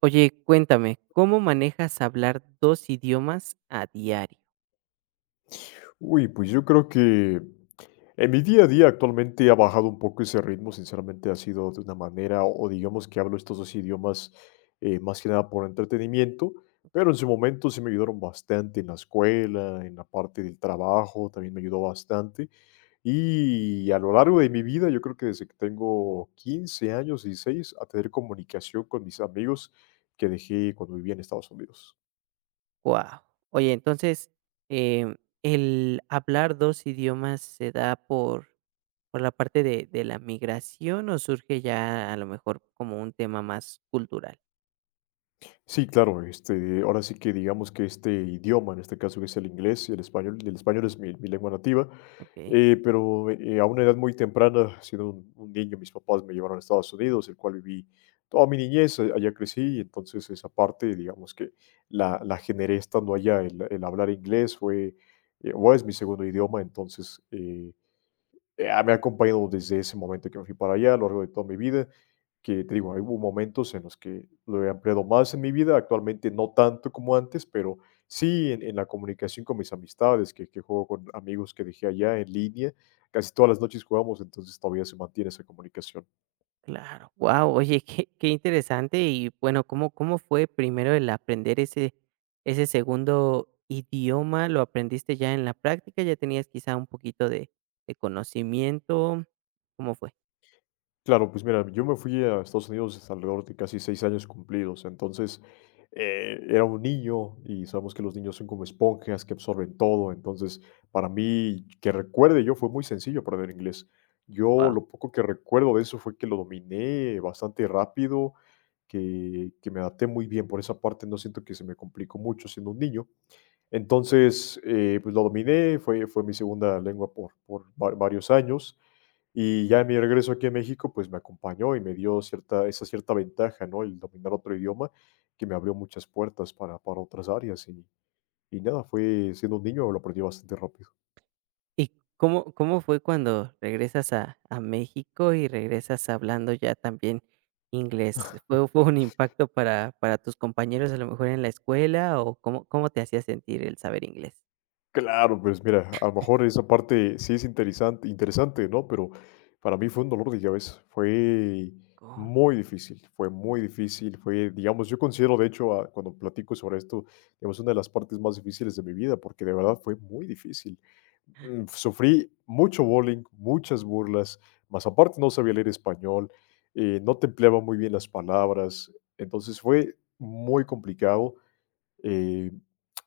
Oye, cuéntame, ¿cómo manejas hablar 2 idiomas a diario? Uy, pues yo creo que en mi día a día actualmente ha bajado un poco ese ritmo, sinceramente ha sido de una manera, o digamos que hablo estos dos idiomas más que nada por entretenimiento, pero en su momento sí me ayudaron bastante en la escuela, en la parte del trabajo, también me ayudó bastante. Y a lo largo de mi vida, yo creo que desde que tengo 15 años, 16, a tener comunicación con mis amigos que dejé cuando vivía en Estados Unidos. Guau. Oye, entonces, em, el hablar 2 idiomas se da por por la parte de la migración, ¿o surge ya a lo mejor como un tema más cultural? Sí, claro, este, ahora sí que digamos que este idioma, en este caso que es el inglés y el español es mi lengua nativa, ¿Ok? pero a una edad muy temprana, siendo un niño, mis papás me llevaron a Estados Unidos, el cual viví toda mi niñez, allá crecí, y entonces esa parte, digamos que la generé estando allá, el hablar inglés fue, o es mi segundo idioma, entonces me ha acompañado desde ese momento que me fui para allá, a lo largo de toda mi vida, que te digo, hubo momentos en los que lo he ampliado más en mi vida, actualmente no tanto como antes, pero sí en la comunicación con mis amistades, que juego con amigos que dejé allá en línea, casi todas las noches jugamos, entonces todavía se mantiene esa comunicación. Claro, wow. Oye, qué, qué interesante. Y bueno, ¿cómo, cómo fue primero el aprender ese, ese segundo idioma? ¿Lo aprendiste ya en la práctica? ¿Ya tenías quizá un poquito de conocimiento? ¿Cómo fue? Claro, pues mira, yo me fui a Estados Unidos alrededor de casi 6 años cumplidos, entonces, era un niño y sabemos que los niños son como esponjas que absorben todo, entonces, para mí, que recuerde yo, fue muy sencillo aprender inglés. Yo Wow. lo poco que recuerdo de eso fue que lo dominé bastante rápido, que me adapté muy bien por esa parte, no siento que se me complicó mucho siendo un niño. Entonces, pues lo dominé, fue mi segunda lengua por va varios años. Y ya en mi regreso aquí a México, pues, me acompañó y me dio cierta esa cierta ventaja, ¿no? El dominar otro idioma que me abrió muchas puertas para otras áreas y nada, fue siendo un niño lo aprendí bastante rápido. ¿Y cómo, cómo fue cuando regresas a México y regresas hablando ya también inglés? ¿Fue, fue un impacto para tus compañeros a lo mejor en la escuela? ¿O cómo, cómo te hacía sentir el saber inglés? Claro, pues mira, a lo mejor esa parte sí es interesante, interesante, ¿no? Pero para mí fue un dolor de llaves, fue ¿Cómo? muy difícil, fue muy difícil, fue, digamos, yo considero, de hecho, cuando platico sobre esto, digamos, una de las partes más difíciles de mi vida, porque de verdad fue muy difícil. Sufrí mucho bullying, muchas burlas, más aparte no sabía leer español, no empleaba muy bien las palabras, entonces fue muy complicado eh,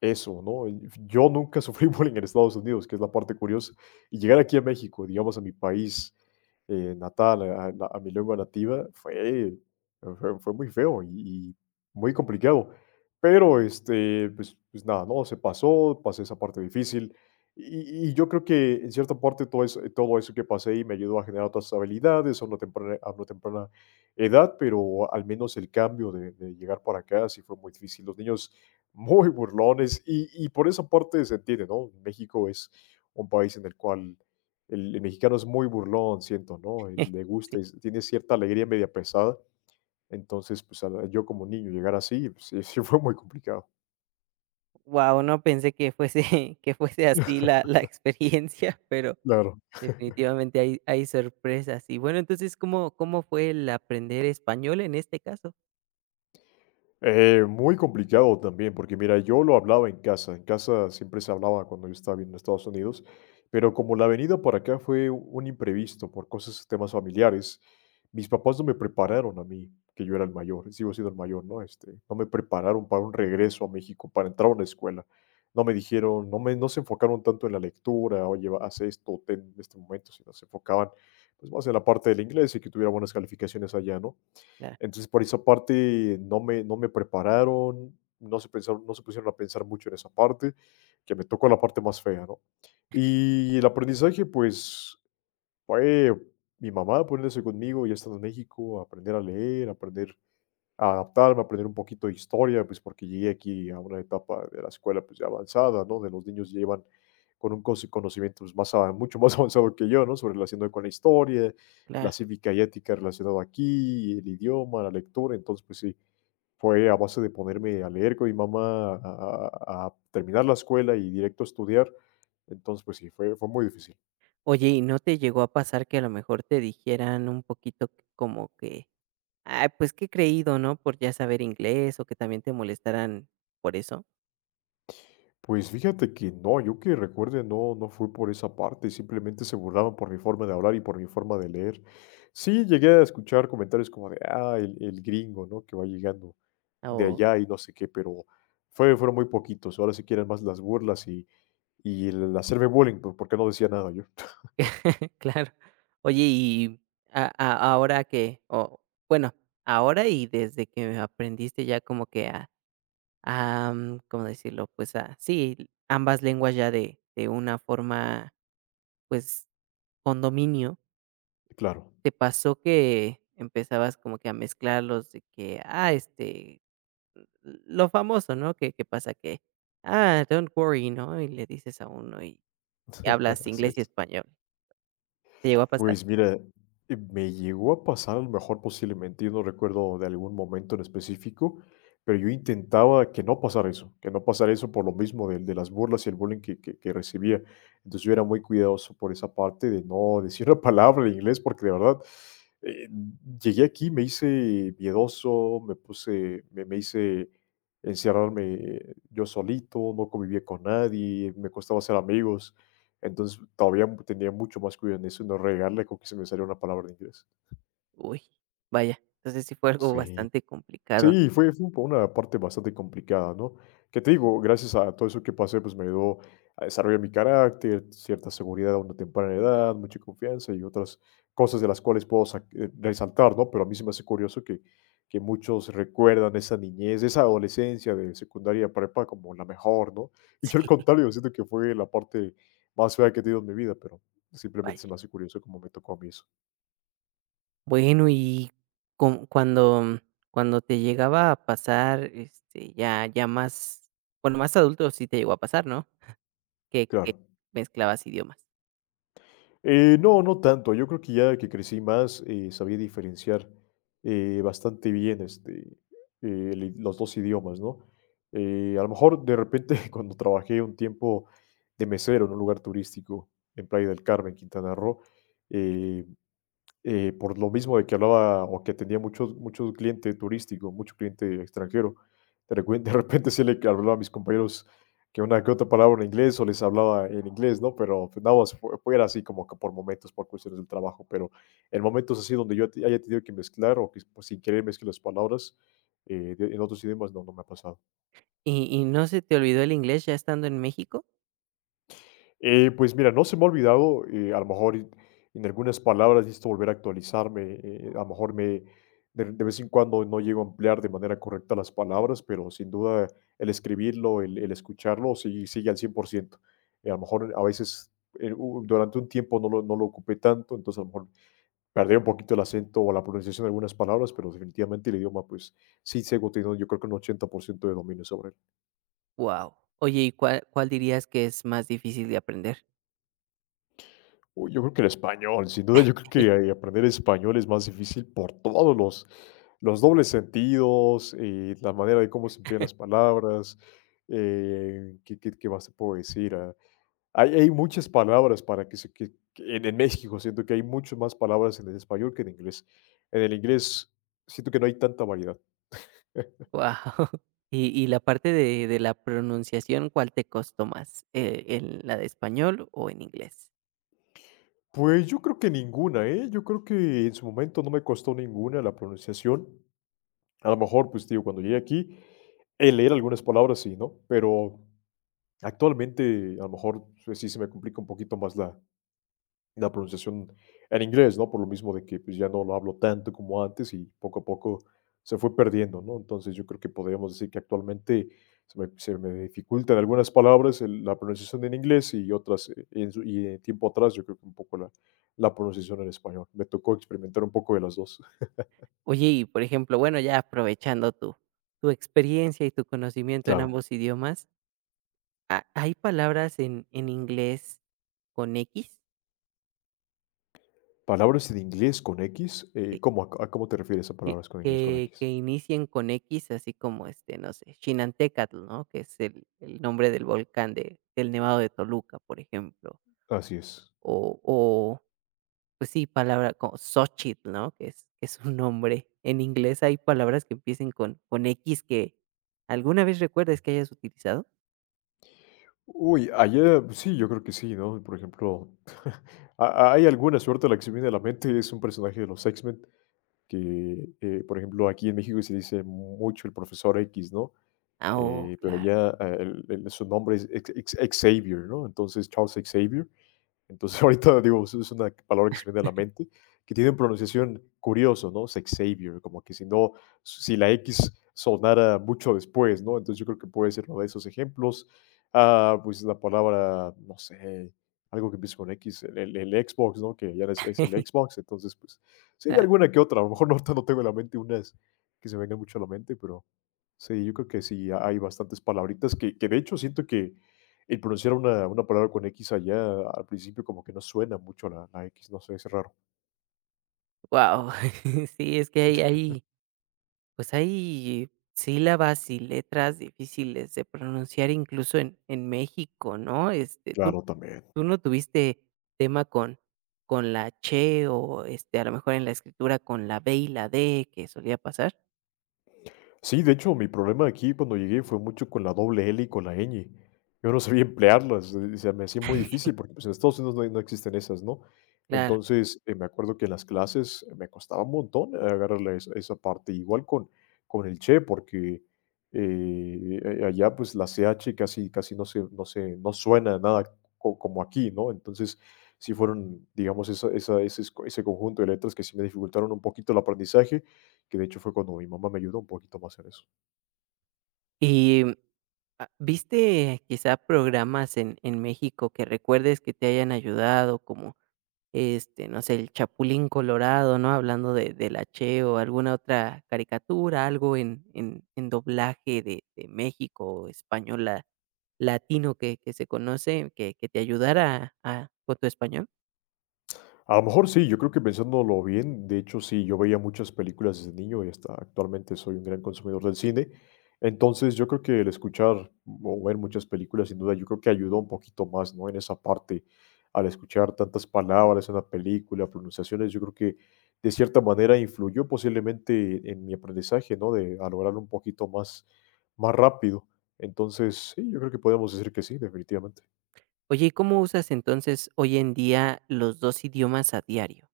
eso, ¿no? Y yo nunca sufrí bullying en Estados Unidos, que es la parte curiosa. Y llegar aquí a México, digamos, a mi país, natal, a la a mi lengua nativa, fue muy feo y muy complicado. Pero, este, pues nada, ¿no? Se pasó, pasé esa parte difícil. Y yo creo que en cierta parte todo eso que pasé ahí me ayudó a generar otras habilidades a una temprana edad, pero al menos el cambio de llegar para acá sí fue muy difícil. Los niños muy burlones y por esa parte se entiende, ¿no? México es un país en el cual el mexicano es muy burlón, siento, ¿no? Le Sí. gusta, y tiene cierta alegría media pesada. Entonces, pues yo como niño llegar así, pues, sí, sí fue muy complicado. Wow, no pensé que fuese que fuese así la la experiencia, pero Claro. definitivamente hay sorpresas. Y bueno, entonces, ¿cómo cómo fue el aprender español en este caso? Muy complicado también, porque mira, yo lo hablaba en casa siempre se hablaba cuando yo estaba viviendo en Estados Unidos, pero como la venida para acá fue un imprevisto por cosas, temas familiares, mis papás no me prepararon a mí, que yo era el mayor, sigo siendo el mayor, ¿no? Este, no me prepararon para un regreso a México, para entrar a una escuela. No me dijeron, no se enfocaron tanto en la lectura, oye, haz esto, ten este momento, sino se enfocaban pues más en la parte del inglés y que tuviera buenas calificaciones allá, ¿no? Claro, Entonces, por esa parte no me prepararon, no se pusieron a pensar mucho en esa parte, que me tocó la parte más fea, ¿no? Y el aprendizaje, pues, fue mi mamá ponerse conmigo, ya estando en México, aprender a leer, aprender a adaptarme, aprender un poquito de historia, pues, porque llegué aquí a una etapa de la escuela, pues, ya avanzada, ¿no? De los niños llevan con un cosi conocimiento, pues, más a mucho más avanzado que yo, ¿no? Sobre relacionado con la historia, la claro. cívica y ética relacionado aquí, el idioma, la lectura. Entonces, pues sí, fue a base de ponerme a leer con mi mamá, a terminar la escuela y directo a estudiar. Entonces, pues sí, fue muy difícil. Oye, ¿y no te llegó a pasar que a lo mejor te dijeran un poquito como que: "Ay, pues qué creído, ¿no?", por ya saber inglés, o que también te molestaran por eso, Pues fíjate que no, yo que recuerde, no, no fue por esa parte, simplemente se burlaban por mi forma de hablar y por mi forma de leer. Sí, llegué a escuchar comentarios como de, el gringo, ¿no? Que va llegando de o allá y no sé qué, pero fueron muy poquitos. Ahora sí quieren más las burlas y el hacerme bullying, pues, ¿por qué no decía nada yo? claro. Oye, y a ahora que o bueno, ahora y desde que aprendiste ya como que a... ¿cómo decirlo? Pues, a sí, ambas lenguas ya de una forma, pues, con dominio. Claro, ¿Te pasó que empezabas como que a mezclarlos de que, ah, este, lo famoso, ¿no? Que pasa que, ah, don't worry, ¿no? Y le dices a uno y sí, hablas así inglés y es. español. ¿Te llegó a pasar? Pues mira, me llegó a pasar a lo mejor posiblemente, yo no recuerdo de algún momento en específico, pero yo intentaba que no pasara eso, que no pasara eso por lo mismo de las burlas y el bullying que recibía. Entonces yo era muy cuidadoso por esa parte de no decir una palabra en inglés, porque de verdad eh, llegué aquí, me hice miedoso, me hice encerrarme yo solito, no convivía con nadie, me costaba hacer amigos. Entonces, todavía tenía mucho más cuidado en eso, y no regarle con que se me saliera una palabra en inglés. Uy, vaya, entonces sí fue algo Sí. bastante complicado. Sí, fue fue un po una parte bastante complicada, ¿no? Que te digo, gracias a todo eso que pasé, pues, me ayudó a desarrollar mi carácter, cierta seguridad a una temprana edad, mucha confianza y otras cosas de las cuales puedo sac resaltar, ¿no? Pero a mí se me hace curioso que muchos recuerdan esa niñez, esa adolescencia de secundaria, prepa como la mejor, ¿no? Y yo al Sí, contrario, siento que fue la parte más fea que he tenido en mi vida, pero simplemente se vaya. me hace curioso cómo me tocó a mí eso. Bueno, y con cuando cuando te llegaba a pasar, este, ya ya más, bueno, más adulto sí te llegó a pasar, ¿no? Que Claro. mezclabas idiomas. No, no tanto. Yo creo que ya que crecí más, sabía diferenciar bastante bien este, el los dos idiomas, ¿no? A lo mejor de repente cuando trabajé un tiempo de mesero en un lugar turístico en Playa del Carmen, Quintana Roo, eh, por lo mismo de que hablaba o que atendía muchos, muchos clientes turísticos, mucho cliente extranjero. De repente sí le hablaba a mis compañeros que una que otra palabra en inglés o les hablaba en inglés, ¿no? Pero pues, nada más fue así como que por momentos, por cuestiones del trabajo, pero en momentos así donde yo haya tenido que mezclar o que pues, sin querer mezcle las palabras en otros idiomas, no, no me ha pasado. ¿Y no se te olvidó el inglés ya estando en México? Pues mira, no se me ha olvidado, a lo mejor en algunas palabras necesito volver a actualizarme, a lo mejor de vez en cuando no llego a emplear de manera correcta las palabras, pero sin duda el escribirlo, el escucharlo, sí, sigue al 100%. A lo mejor a veces durante un tiempo no lo ocupé tanto, entonces a lo mejor perdí un poquito el acento o la pronunciación de algunas palabras, pero definitivamente el idioma, pues sí sigo teniendo yo creo que un 80% de dominio sobre él. Wow. Oye, ¿y cuál dirías que es más difícil de aprender? Uy, yo creo que el español, sin duda, yo creo que, aprender español es más difícil por todos los dobles sentidos, la manera de cómo se emplean las palabras, ¿qué más te puedo decir? Ah, hay muchas palabras para que se que en México siento que hay muchas más palabras en el español que en inglés. En el inglés siento que no hay tanta variedad. Wow. Y la parte de la pronunciación, ¿cuál te costó más? ¿Eh, en la de español o en inglés? Pues, yo creo que ninguna, ¿eh? Yo creo que en su momento no me costó ninguna la pronunciación. A lo mejor, pues, digo, cuando llegué aquí, el leer algunas palabras sí, ¿no? Pero actualmente, a lo mejor, pues, sí se me complica un poquito más la pronunciación en inglés, ¿no? Por lo mismo de que, pues, ya no lo hablo tanto como antes y poco a poco se fue perdiendo, ¿no? Entonces, yo creo que podríamos decir que actualmente se me dificultan algunas palabras, el la pronunciación en inglés y otras, en su y en tiempo atrás, yo creo que un poco la la pronunciación en español. Me tocó experimentar un poco de las dos. Oye, y por ejemplo, bueno, ya aprovechando tu tu experiencia y tu conocimiento en Claro. ambos idiomas, ¿ha hay palabras en inglés con X Palabras en inglés con X, que ¿cómo? ¿A cómo te refieres a que palabras con inglés con que X? inicien con X? Así como, este, no sé, Chinantecatl, ¿no? Que es el nombre del volcán de del Nevado de Toluca, por ejemplo. Así es. O pues sí, palabra como Xóchitl, ¿no? Que es un nombre. En inglés hay palabras que empiecen con X que, ¿alguna vez recuerdas que hayas utilizado? Uy, allá sí, yo creo que sí, ¿no? Por ejemplo, ha hay alguna suerte, la que se me viene a la mente es un personaje de los X-Men que, por ejemplo, aquí en México se dice mucho el profesor X, ¿no? Ah, oh, Pero claro. allá, el su nombre es Ex Xavier, ¿no? Entonces, Charles Xavier. Entonces, ahorita digo, es una palabra que se me viene a la mente, que tiene una pronunciación curioso, ¿no? Sexavior, como que si no, si la X sonara mucho después, ¿no? Entonces yo creo que puede ser uno de esos ejemplos. Ah, pues la palabra, no sé, algo que empieza con X, el Xbox, ¿no? Que ya no es, es el Xbox, entonces, pues, sí hay Claro. alguna que otra. A lo mejor no, ahorita no tengo en la mente unas que se vengan mucho a la mente, pero sí, yo creo que sí, hay bastantes palabritas que de hecho siento que el pronunciar una palabra con X allá al principio como que no suena mucho la la X, no sé, es raro. Wow. Sí, es que pues, hay sílabas y letras difíciles de pronunciar incluso en México, ¿no? Este, Claro, también. tú no tuviste tema con la che o, este, a lo mejor en la escritura con la b y la d que solía pasar? Sí, de hecho, mi problema aquí cuando llegué fue mucho con la doble L y con la ñ. Yo no sabía emplearlas, se me hacía muy difícil porque, pues, en Estados Unidos no hay no existen esas, ¿no? Claro. Entonces, me acuerdo que en las clases me costaba un montón agarrarle esa esa parte. Igual con el che, porque, a allá, pues, la CH casi casi no suena nada co como aquí, ¿no? Entonces, sí fueron, digamos, esa esa ese ese conjunto de letras que sí me dificultaron un poquito el aprendizaje, que de hecho fue cuando mi mamá me ayudó un poquito más en eso. Y, ah, ¿viste quizá programas en México que recuerdes que te hayan ayudado? Como, este, no sé, el Chapulín Colorado, ¿no? Hablando de del H o alguna otra caricatura, algo en en doblaje de México o español latino que se conoce, que te ayudara a con tu español. A lo mejor sí, yo creo que pensándolo bien, de hecho sí, yo veía muchas películas desde niño y hasta actualmente soy un gran consumidor del cine. Entonces yo creo que el escuchar o ver muchas películas, sin duda, yo creo que ayudó un poquito más, ¿no? En esa parte, al escuchar tantas palabras en una película, pronunciaciones, yo creo que de cierta manera influyó posiblemente en mi aprendizaje, ¿no? De a lograrlo un poquito más, más rápido. Entonces, sí, yo creo que podemos decir que sí, definitivamente. Oye, ¿y cómo usas entonces hoy en día los 2 idiomas a diario?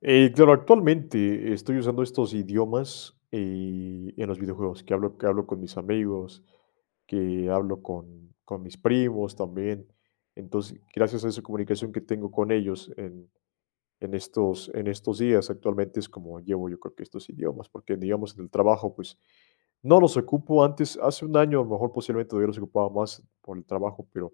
Claro, actualmente estoy usando estos idiomas, en los videojuegos, que hablo con mis amigos, que hablo con mis primos también. Entonces, gracias a esa comunicación que tengo con ellos en estos días, actualmente es como llevo yo creo que estos idiomas, porque, digamos, en el trabajo, pues, no los ocupo antes, hace un año, a lo mejor posiblemente hubiera los ocupaba más por el trabajo, pero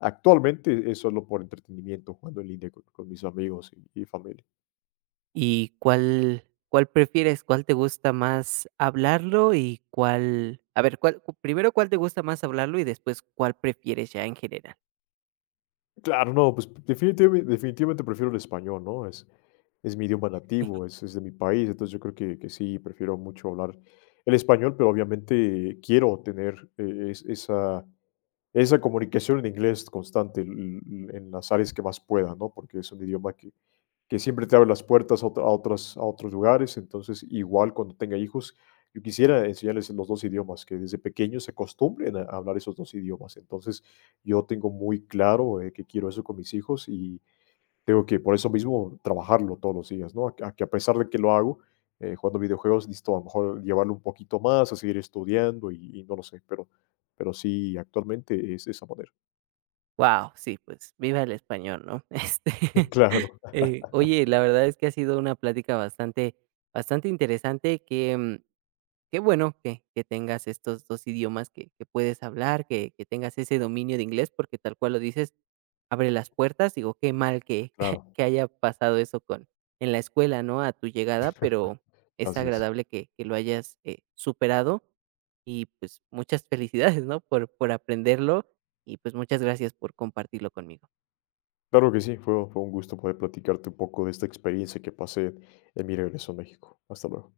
actualmente es solo por entretenimiento, jugando en línea con mis amigos y familia. ¿Y cuál prefieres? ¿Cuál te gusta más hablarlo y cuál? A ver, ¿cuál? Primero, ¿cuál te gusta más hablarlo? Y después, ¿cuál prefieres ya en general? Claro, no, pues definitivamente, definitivamente prefiero el español, ¿no? Es mi idioma nativo, es de mi país, entonces yo creo que sí, prefiero mucho hablar el español, pero obviamente quiero tener esa esa comunicación en inglés constante l l en las áreas que más pueda, ¿no? Porque es un idioma que siempre te abre las puertas a otra a otras a otros lugares. Entonces, igual cuando tenga hijos, yo quisiera enseñarles los 2 idiomas, que desde pequeños se acostumbren a hablar esos 2 idiomas. Entonces, yo tengo muy claro, que quiero eso con mis hijos y tengo que por eso mismo trabajarlo todos los días, ¿no? A que a que a pesar de que lo hago, jugando videojuegos, listo, a lo mejor llevarlo un poquito más, a seguir estudiando y no lo sé, pero sí, actualmente es de esa manera. Wow, sí, pues, viva el español, ¿no? Este, Claro, oye, la verdad es que ha sido una plática bastante bastante interesante que, qué bueno que tengas estos 2 idiomas que puedes hablar, que tengas ese dominio de inglés, porque tal cual lo dices, abre las puertas. Digo, qué mal que claro, que haya pasado eso con en la escuela, ¿no?, a tu llegada, pero es así es. agradable que lo hayas, superado y, pues, muchas felicidades, ¿no?, por aprenderlo y, pues, muchas gracias por compartirlo conmigo. Claro que sí, fue un gusto poder platicarte un poco de esta experiencia que pasé en mi regreso a México. Hasta luego.